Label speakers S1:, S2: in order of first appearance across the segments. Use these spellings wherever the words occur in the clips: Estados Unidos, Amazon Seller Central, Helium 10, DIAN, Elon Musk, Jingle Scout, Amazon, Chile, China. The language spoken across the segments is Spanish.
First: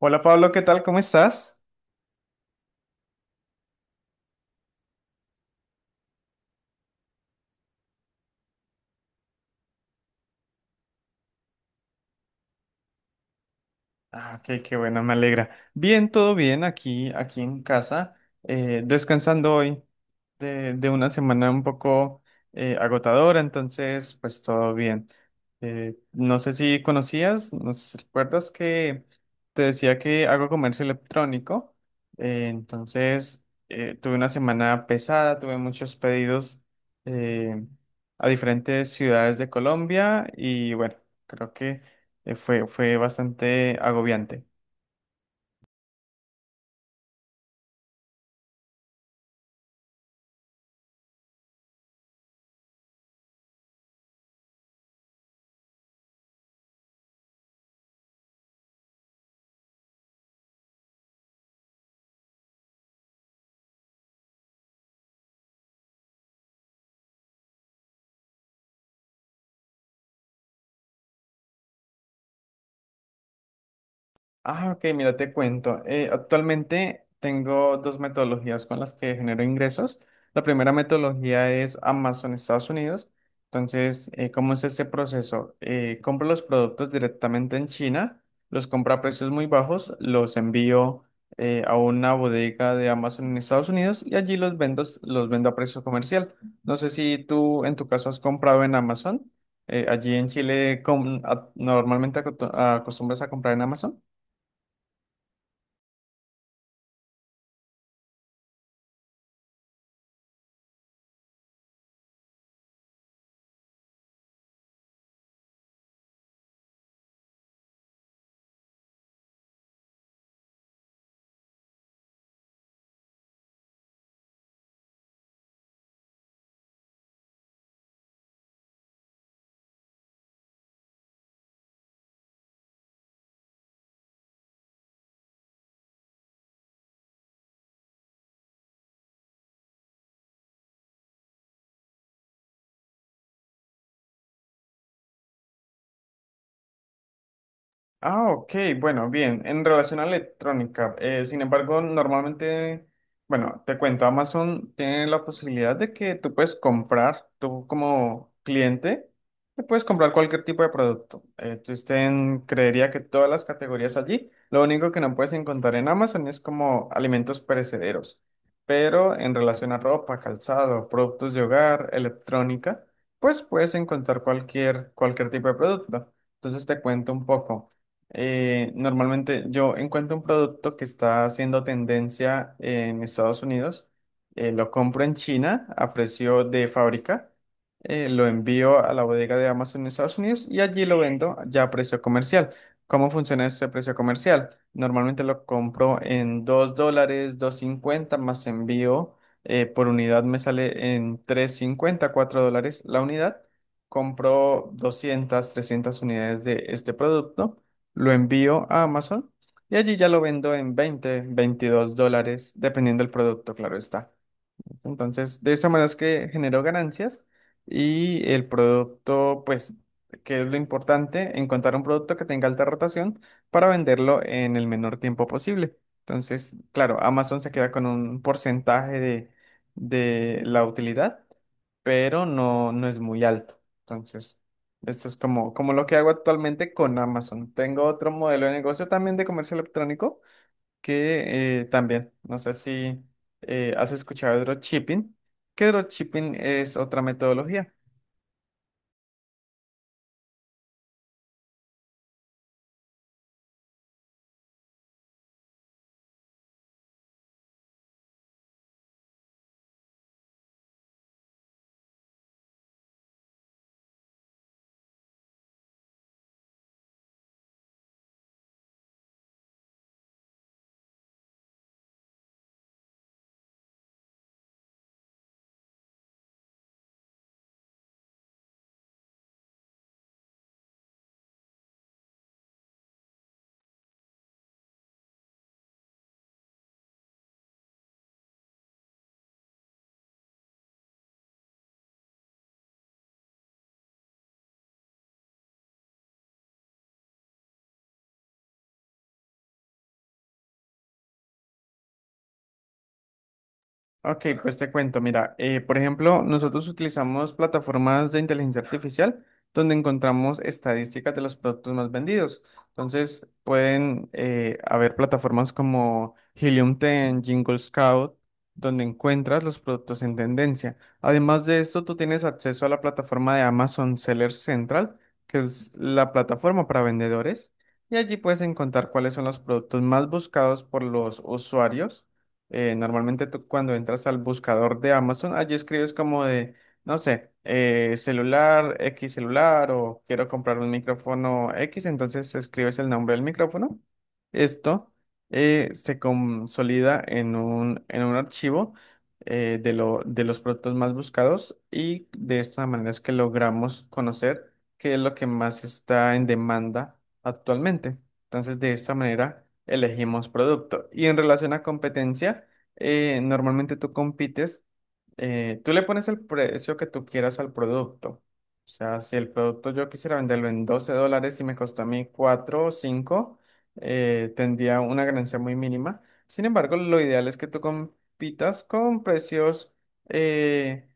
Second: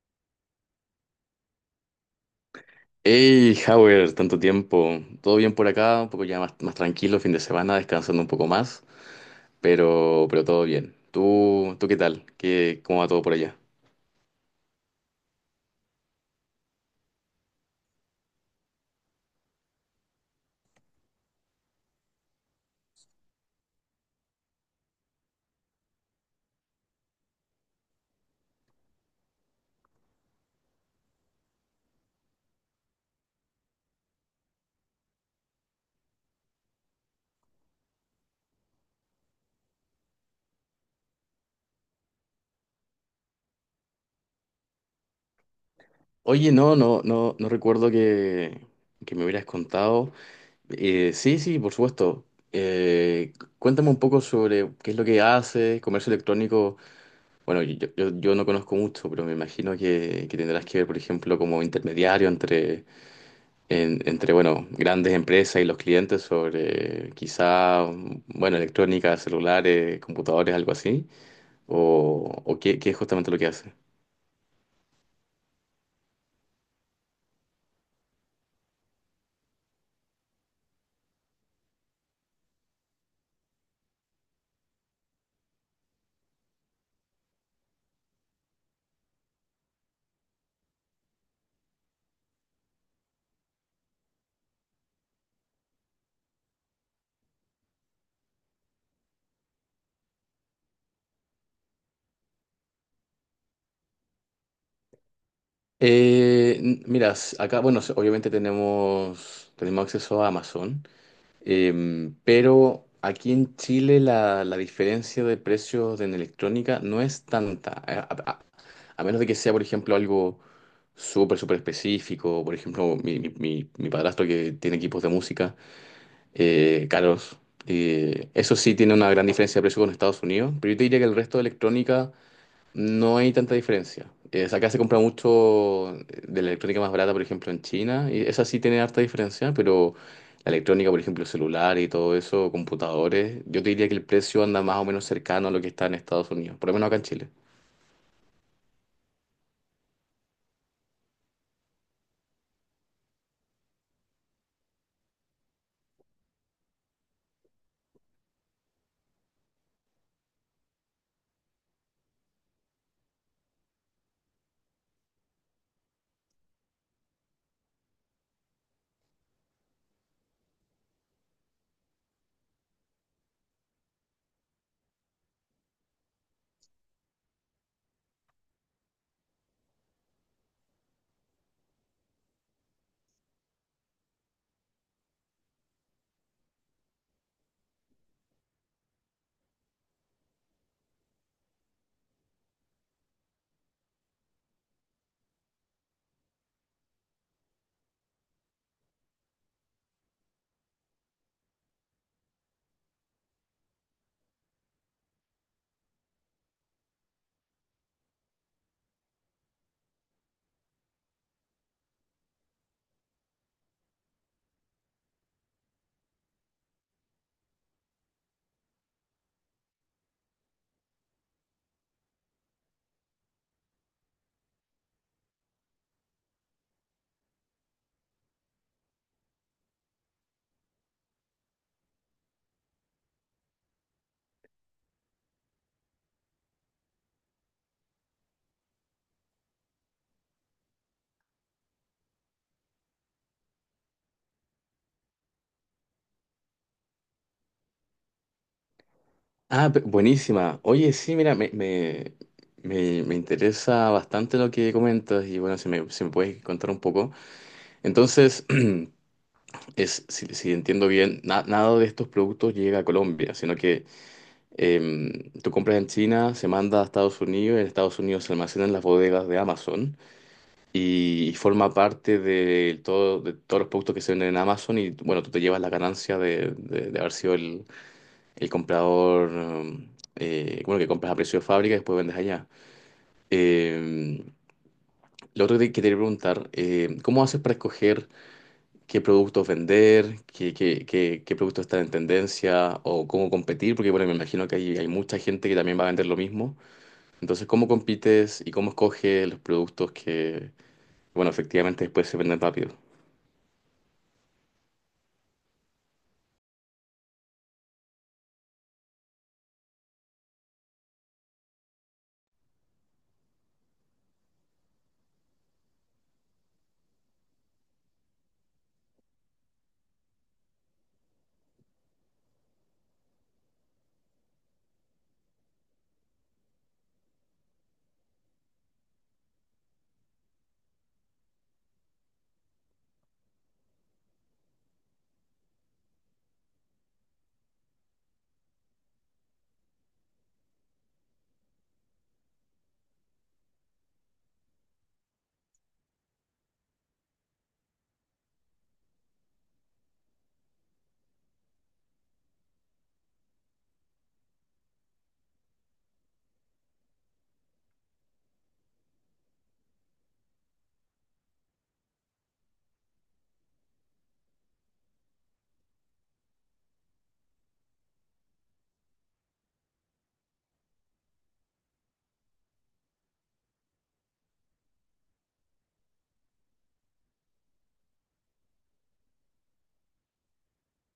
S1: Hola Pablo, ¿qué tal? ¿Cómo estás?
S2: Hey, Howard, tanto tiempo. Todo bien por acá, un poco ya más, más tranquilo, fin de semana, descansando un poco más, pero todo bien. ¿Tú, qué tal? ¿ Cómo va todo por allá?
S1: Ah, ok, qué bueno, me alegra. Bien, todo bien aquí en casa, descansando hoy de una semana un poco agotadora, entonces pues todo bien. No sé si conocías, no sé si recuerdas que te decía que hago comercio electrónico, entonces tuve una semana pesada, tuve muchos pedidos eh, a diferentes ciudades de Colombia y bueno, creo que fue bastante agobiante.
S2: Oye, no, no recuerdo que me hubieras contado. Sí, sí, por supuesto. Eh, Cuéntame un poco sobre qué es lo que haces, comercio electrónico. Bueno, yo no conozco mucho, pero me imagino que tendrás que ver, por ejemplo, como intermediario entre entre, bueno, grandes empresas y los clientes sobre quizá, bueno, electrónica, celulares, computadores, algo así, o qué es justamente lo que hace.
S1: Ah, ok, mira, te cuento. Actualmente tengo dos metodologías con las que genero ingresos. La primera metodología es Amazon Estados Unidos. Entonces, ¿cómo es este proceso? Compro los productos directamente en China, los compro a precios muy bajos, los envío a una bodega de Amazon en Estados Unidos y allí los vendo a precio comercial. No sé si tú en tu caso has comprado en Amazon. Allí en Chile, ¿normalmente acostumbras a comprar en Amazon?
S2: Mira, acá, bueno, obviamente tenemos acceso a Amazon. Pero aquí en Chile la diferencia de precios en electrónica no es tanta, a menos de que sea, por ejemplo, algo súper, súper específico. Por ejemplo, mi padrastro que tiene equipos de música caros. Eso sí tiene una gran diferencia de precio con Estados Unidos, pero yo te diría que el resto de electrónica no hay tanta diferencia. O sea, acá se compra mucho de la electrónica más barata, por ejemplo, en China, y esa sí tiene harta diferencia, pero la electrónica, por ejemplo, celular y todo eso, computadores, yo te diría que el precio anda más o menos cercano a lo que está en Estados Unidos, por lo menos acá en Chile.
S1: Ah, ok, bueno, bien. En relación a electrónica, sin embargo, normalmente, bueno, te cuento, Amazon tiene la posibilidad de que tú puedes comprar, tú como cliente, te puedes comprar cualquier tipo de producto. Existen, creería que todas las categorías allí. Lo único que no puedes encontrar en Amazon es como alimentos perecederos. Pero en relación a ropa, calzado, productos de hogar, electrónica, pues puedes encontrar cualquier tipo de producto. Entonces te cuento un poco. Normalmente yo encuentro un producto que está haciendo tendencia en Estados Unidos, lo compro en China a precio de fábrica, lo envío a la bodega de Amazon en Estados Unidos y allí lo vendo ya a precio comercial. ¿Cómo funciona este precio comercial? Normalmente lo compro en $2, 2.50 más envío. Por unidad me sale en $3.54 la unidad. Compro 200, 300 unidades de este producto, lo envío a Amazon y allí ya lo vendo en $20, $22, dependiendo del producto, claro está. Entonces, de esa manera es que generó ganancias y el producto, pues, que es lo importante, encontrar un producto que tenga alta rotación para venderlo en el menor tiempo posible. Entonces, claro, Amazon se queda con un porcentaje de la utilidad, pero no, no es muy alto. Entonces, esto es como lo que hago actualmente con Amazon. Tengo otro modelo de negocio también de comercio electrónico que también, no sé si has escuchado de dropshipping, que dropshipping es otra metodología.
S2: Buenísima. Oye, sí, mira, me interesa bastante lo que comentas y bueno, si me puedes contar un poco. Entonces, es, si entiendo bien, nada de estos productos llega a Colombia, sino que tú compras en China, se manda a Estados Unidos, en Estados Unidos se almacena en las bodegas de Amazon y forma parte de todos los productos que se venden en Amazon y bueno, tú te llevas la ganancia de haber sido el comprador. Bueno, que compras a precio de fábrica y después vendes allá. Em, lo otro que te quería preguntar, em, ¿cómo haces para escoger qué productos vender, qué productos están en tendencia o cómo competir? Porque bueno, me imagino que hay mucha gente que también va a vender lo mismo. Entonces, ¿cómo compites y cómo escoges los productos que, bueno, efectivamente después se venden rápido?
S1: Ok, pues te cuento, mira, por ejemplo, nosotros utilizamos plataformas de inteligencia artificial donde encontramos estadísticas de los productos más vendidos. Entonces, pueden haber plataformas como Helium 10, Jingle Scout, donde encuentras los productos en tendencia. Además de esto, tú tienes acceso a la plataforma de Amazon Seller Central, que es la plataforma para vendedores, y allí puedes encontrar cuáles son los productos más buscados por los usuarios. Normalmente tú cuando entras al buscador de Amazon, allí escribes como de, no sé, celular, X celular o quiero comprar un micrófono X, entonces escribes el nombre del micrófono. Esto se consolida en un archivo de los productos más buscados y de esta manera es que logramos conocer qué es lo que más está en demanda actualmente. Entonces, de esta manera elegimos producto. Y en relación a competencia, normalmente tú compites, tú le pones el precio que tú quieras al producto. O sea, si el producto yo quisiera venderlo en $12 y me costó a mí 4 o cinco, tendría una ganancia muy mínima. Sin embargo, lo ideal es que tú compitas con eh,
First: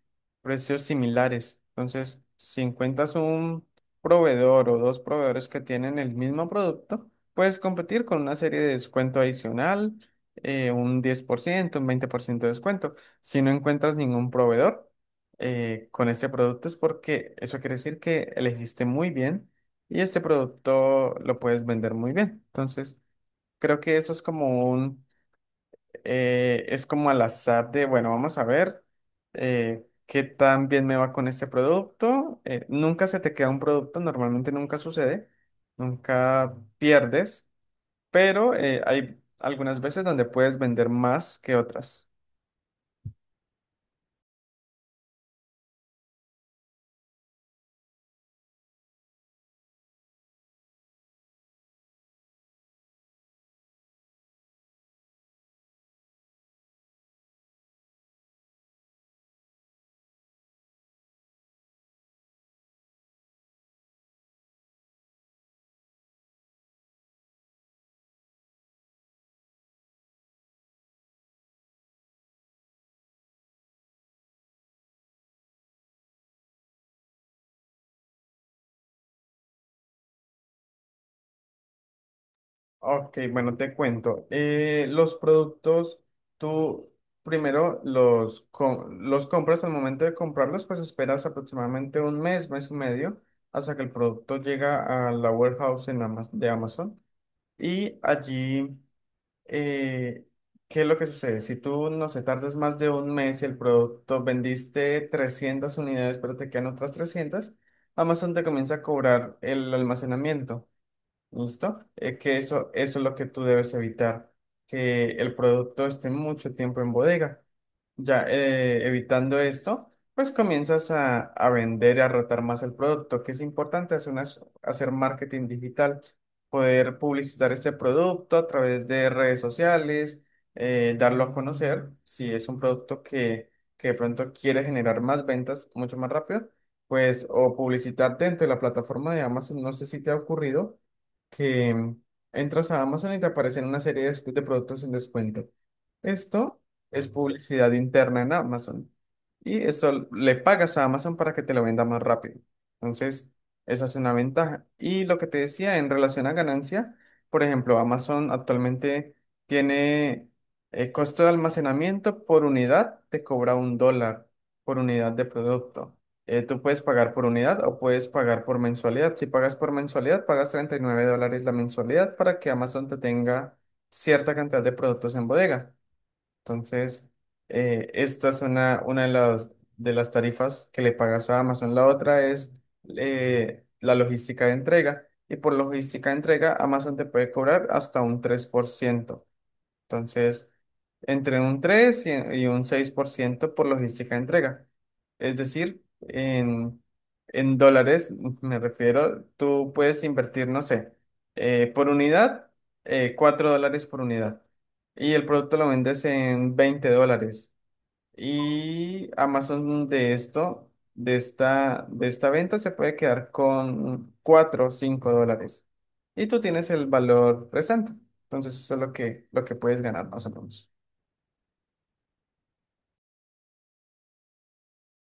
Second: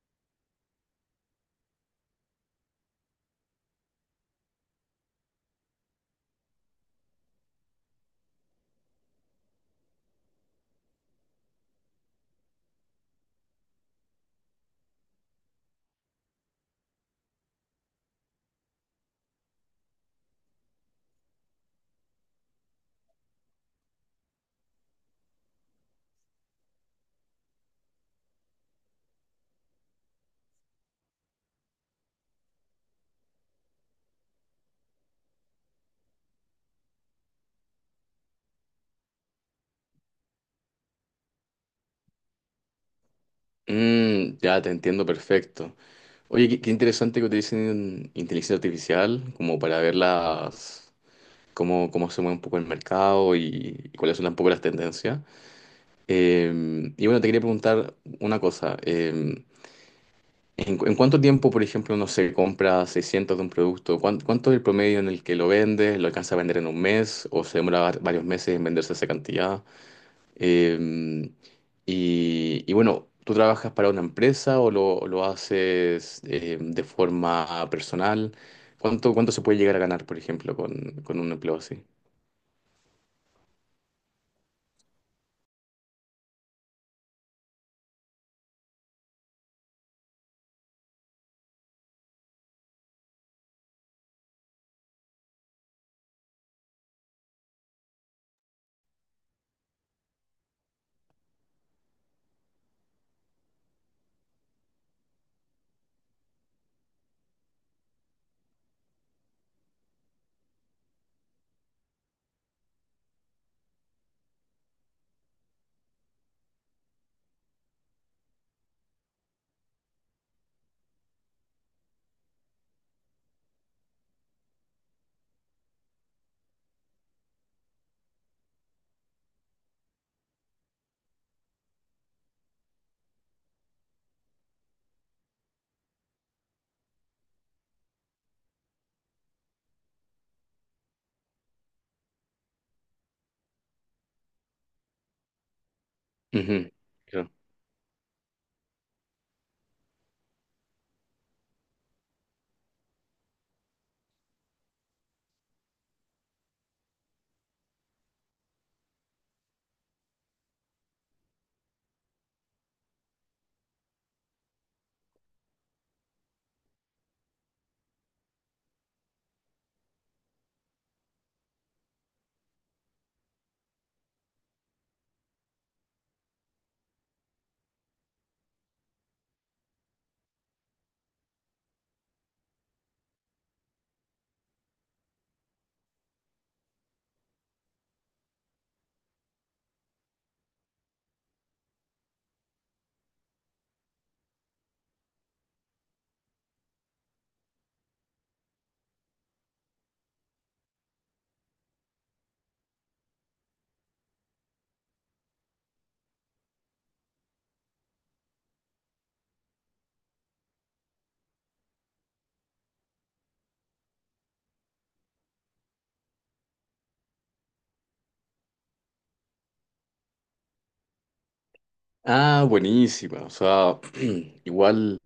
S1: precios similares. Entonces, si encuentras un proveedor o dos proveedores que tienen el mismo producto, puedes competir con una serie de descuento adicional, un 10%, un 20% de descuento. Si no encuentras ningún proveedor con este producto es porque eso quiere decir que elegiste muy bien y este producto lo puedes vender muy bien. Entonces, creo que eso es como es como al azar de, bueno, vamos a ver qué tan bien me va con este producto. Nunca se te queda un producto, normalmente nunca sucede, nunca pierdes, pero hay algunas veces donde puedes vender más que otras.
S2: Mm, ya te entiendo perfecto. Oye, qué interesante que utilicen inteligencia artificial como para ver las, cómo se mueve un poco el mercado y cuáles son un poco las tendencias. Y bueno, te quería preguntar una cosa. ¿ En cuánto tiempo, por ejemplo, uno se compra 600 de un producto? ¿ Cuánto es el promedio en el que lo vendes? ¿Lo alcanza a vender en un mes? ¿O se demora varios meses en venderse esa cantidad? Eh, y bueno, ¿tú trabajas para una empresa o lo haces de forma personal? ¿ Cuánto se puede llegar a ganar, por ejemplo, con un empleo así?
S1: Ok, bueno, te cuento. Los productos, tú primero los compras, al momento de comprarlos, pues esperas aproximadamente un mes, mes y medio, hasta que el producto llega a la warehouse en de Amazon. Y allí... eh, ¿qué es lo que sucede? Si tú, no sé, tardas más de un mes y el producto vendiste 300 unidades, pero te quedan otras 300, Amazon te comienza a cobrar el almacenamiento, ¿listo? Que eso es lo que tú debes evitar, que el producto esté mucho tiempo en bodega. Ya evitando esto, pues comienzas a vender y a rotar más el producto, que es importante hacer marketing digital, poder publicitar este producto a través de redes sociales, darlo a conocer, si es un producto que de pronto quiere generar más ventas mucho más rápido, pues o publicitar dentro de la plataforma de Amazon, no sé si te ha ocurrido que entras a Amazon y te aparecen una serie de productos en descuento. Esto
S2: Ujú,
S1: es
S2: claro.
S1: publicidad interna en Amazon. Y eso le pagas a Amazon para que te lo venda más rápido. Entonces, esa es una ventaja. Y lo que te decía en relación a ganancia, por ejemplo, Amazon actualmente tiene costo de almacenamiento por unidad, te cobra $1 por unidad de producto. Tú puedes pagar por unidad o puedes pagar por mensualidad. Si pagas por mensualidad, pagas $39 la mensualidad para que Amazon te tenga cierta cantidad de productos en bodega. Entonces, esta es una de las tarifas que le pagas a Amazon. La otra es la logística de entrega. Y por logística de entrega, Amazon te puede cobrar hasta un 3%, entonces, entre un 3 y un 6% por logística de entrega. Es decir, en dólares, me refiero, tú puedes invertir, no sé, por unidad, $4 por unidad. Y el producto lo vendes en $20. Y Amazon de esto, de esta venta, se puede quedar con 4, o $5. Y tú tienes el valor restante. Entonces, eso es lo que puedes ganar más o menos.
S2: Ah, buenísima. O sea, igual.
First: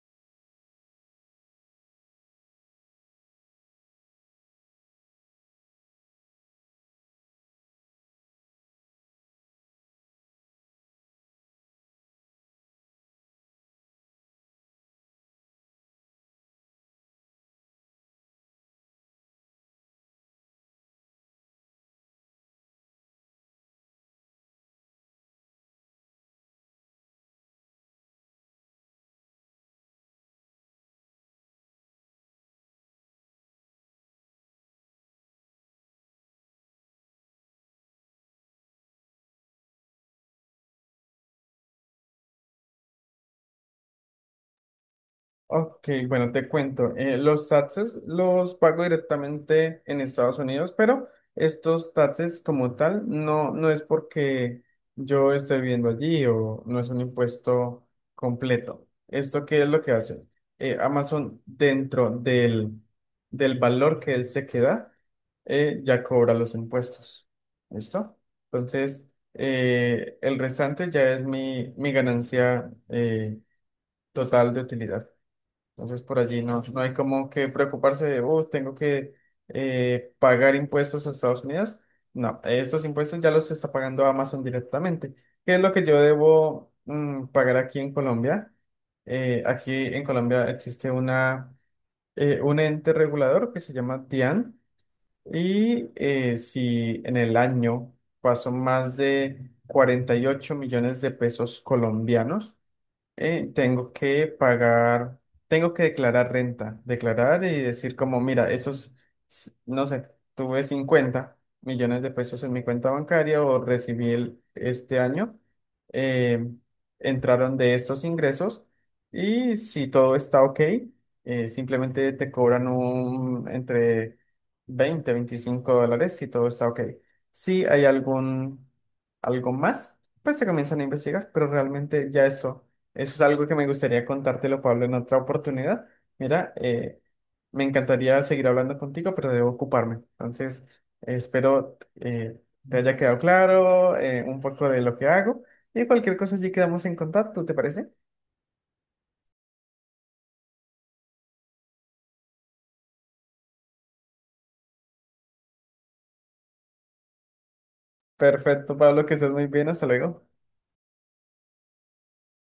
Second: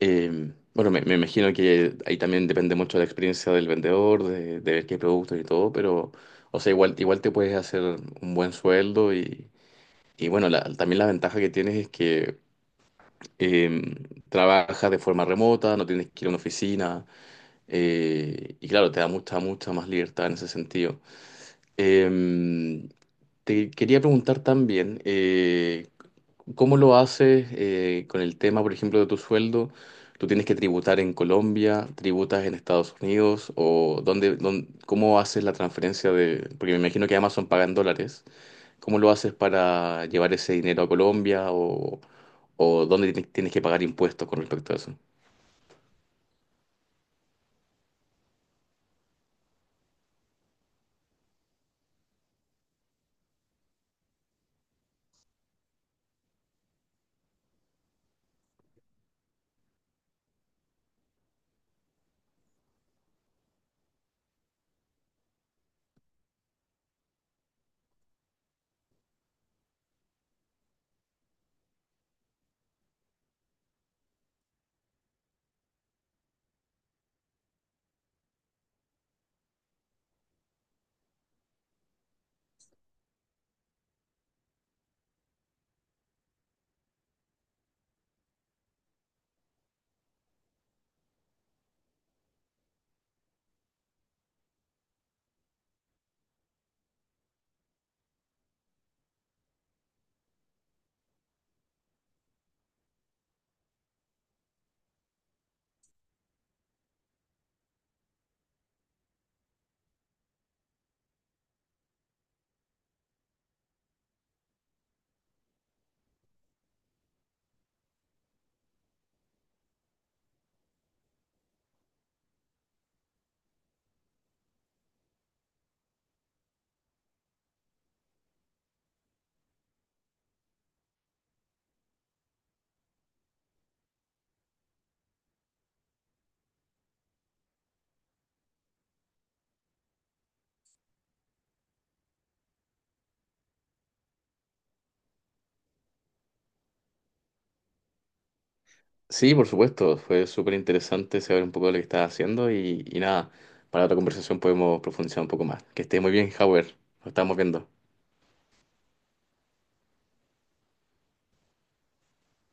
S2: Bueno, me imagino que ahí también depende mucho de la experiencia del vendedor, de ver qué productos y todo, pero, o sea, igual, igual te puedes hacer un buen sueldo. Y, y bueno, también la ventaja que tienes es que eh, trabajas de forma remota, no tienes que ir a una oficina. Eh, y claro, te da mucha, mucha más libertad en ese sentido. Em, te quería preguntar también, ¿cómo lo haces con el tema, por ejemplo, de tu sueldo? ¿Tú tienes que tributar en Colombia, tributas en Estados Unidos o cómo haces la transferencia de, porque me imagino que Amazon paga en dólares? ¿Cómo lo haces para llevar ese dinero a Colombia o dónde tienes que pagar impuestos con respecto a eso?
S1: Ok, bueno, te cuento. Los taxes los pago directamente en Estados Unidos, pero estos taxes como tal no, no es porque yo esté viviendo allí o no es un impuesto completo. ¿Esto qué es lo que hace? Amazon dentro del valor que él se queda, ya cobra los impuestos. ¿Listo? Entonces, el restante ya es mi ganancia total de utilidad. Entonces por allí no, no hay como que preocuparse de, oh, tengo que pagar impuestos a Estados Unidos. No, estos impuestos ya los está pagando Amazon directamente. ¿Qué es lo que yo debo pagar aquí en Colombia? Aquí en Colombia existe un ente regulador que se llama DIAN, y si en el año pasó más de 48 millones de pesos colombianos, tengo que pagar, tengo que declarar renta, declarar y decir como, mira, esos, no sé, tuve 50 millones de pesos en mi cuenta bancaria, o recibí este año, eh, entraron de estos ingresos, y si todo está ok, simplemente te cobran entre $20-25 si todo está ok. Si hay algo más, pues te comienzan a investigar, pero realmente ya eso. Eso es algo que me gustaría contártelo, Pablo, en otra oportunidad. Mira, me encantaría seguir hablando contigo, pero debo ocuparme. Entonces, espero te haya quedado claro un poco de lo que hago y cualquier cosa allí quedamos en contacto, ¿te parece?
S2: Sí, por supuesto, fue súper interesante saber un poco de lo que estás haciendo y nada, para otra conversación podemos profundizar un poco más. Que esté muy bien, Howard, nos estamos viendo.
S1: Perfecto, Pablo, que estés muy bien. Hasta luego.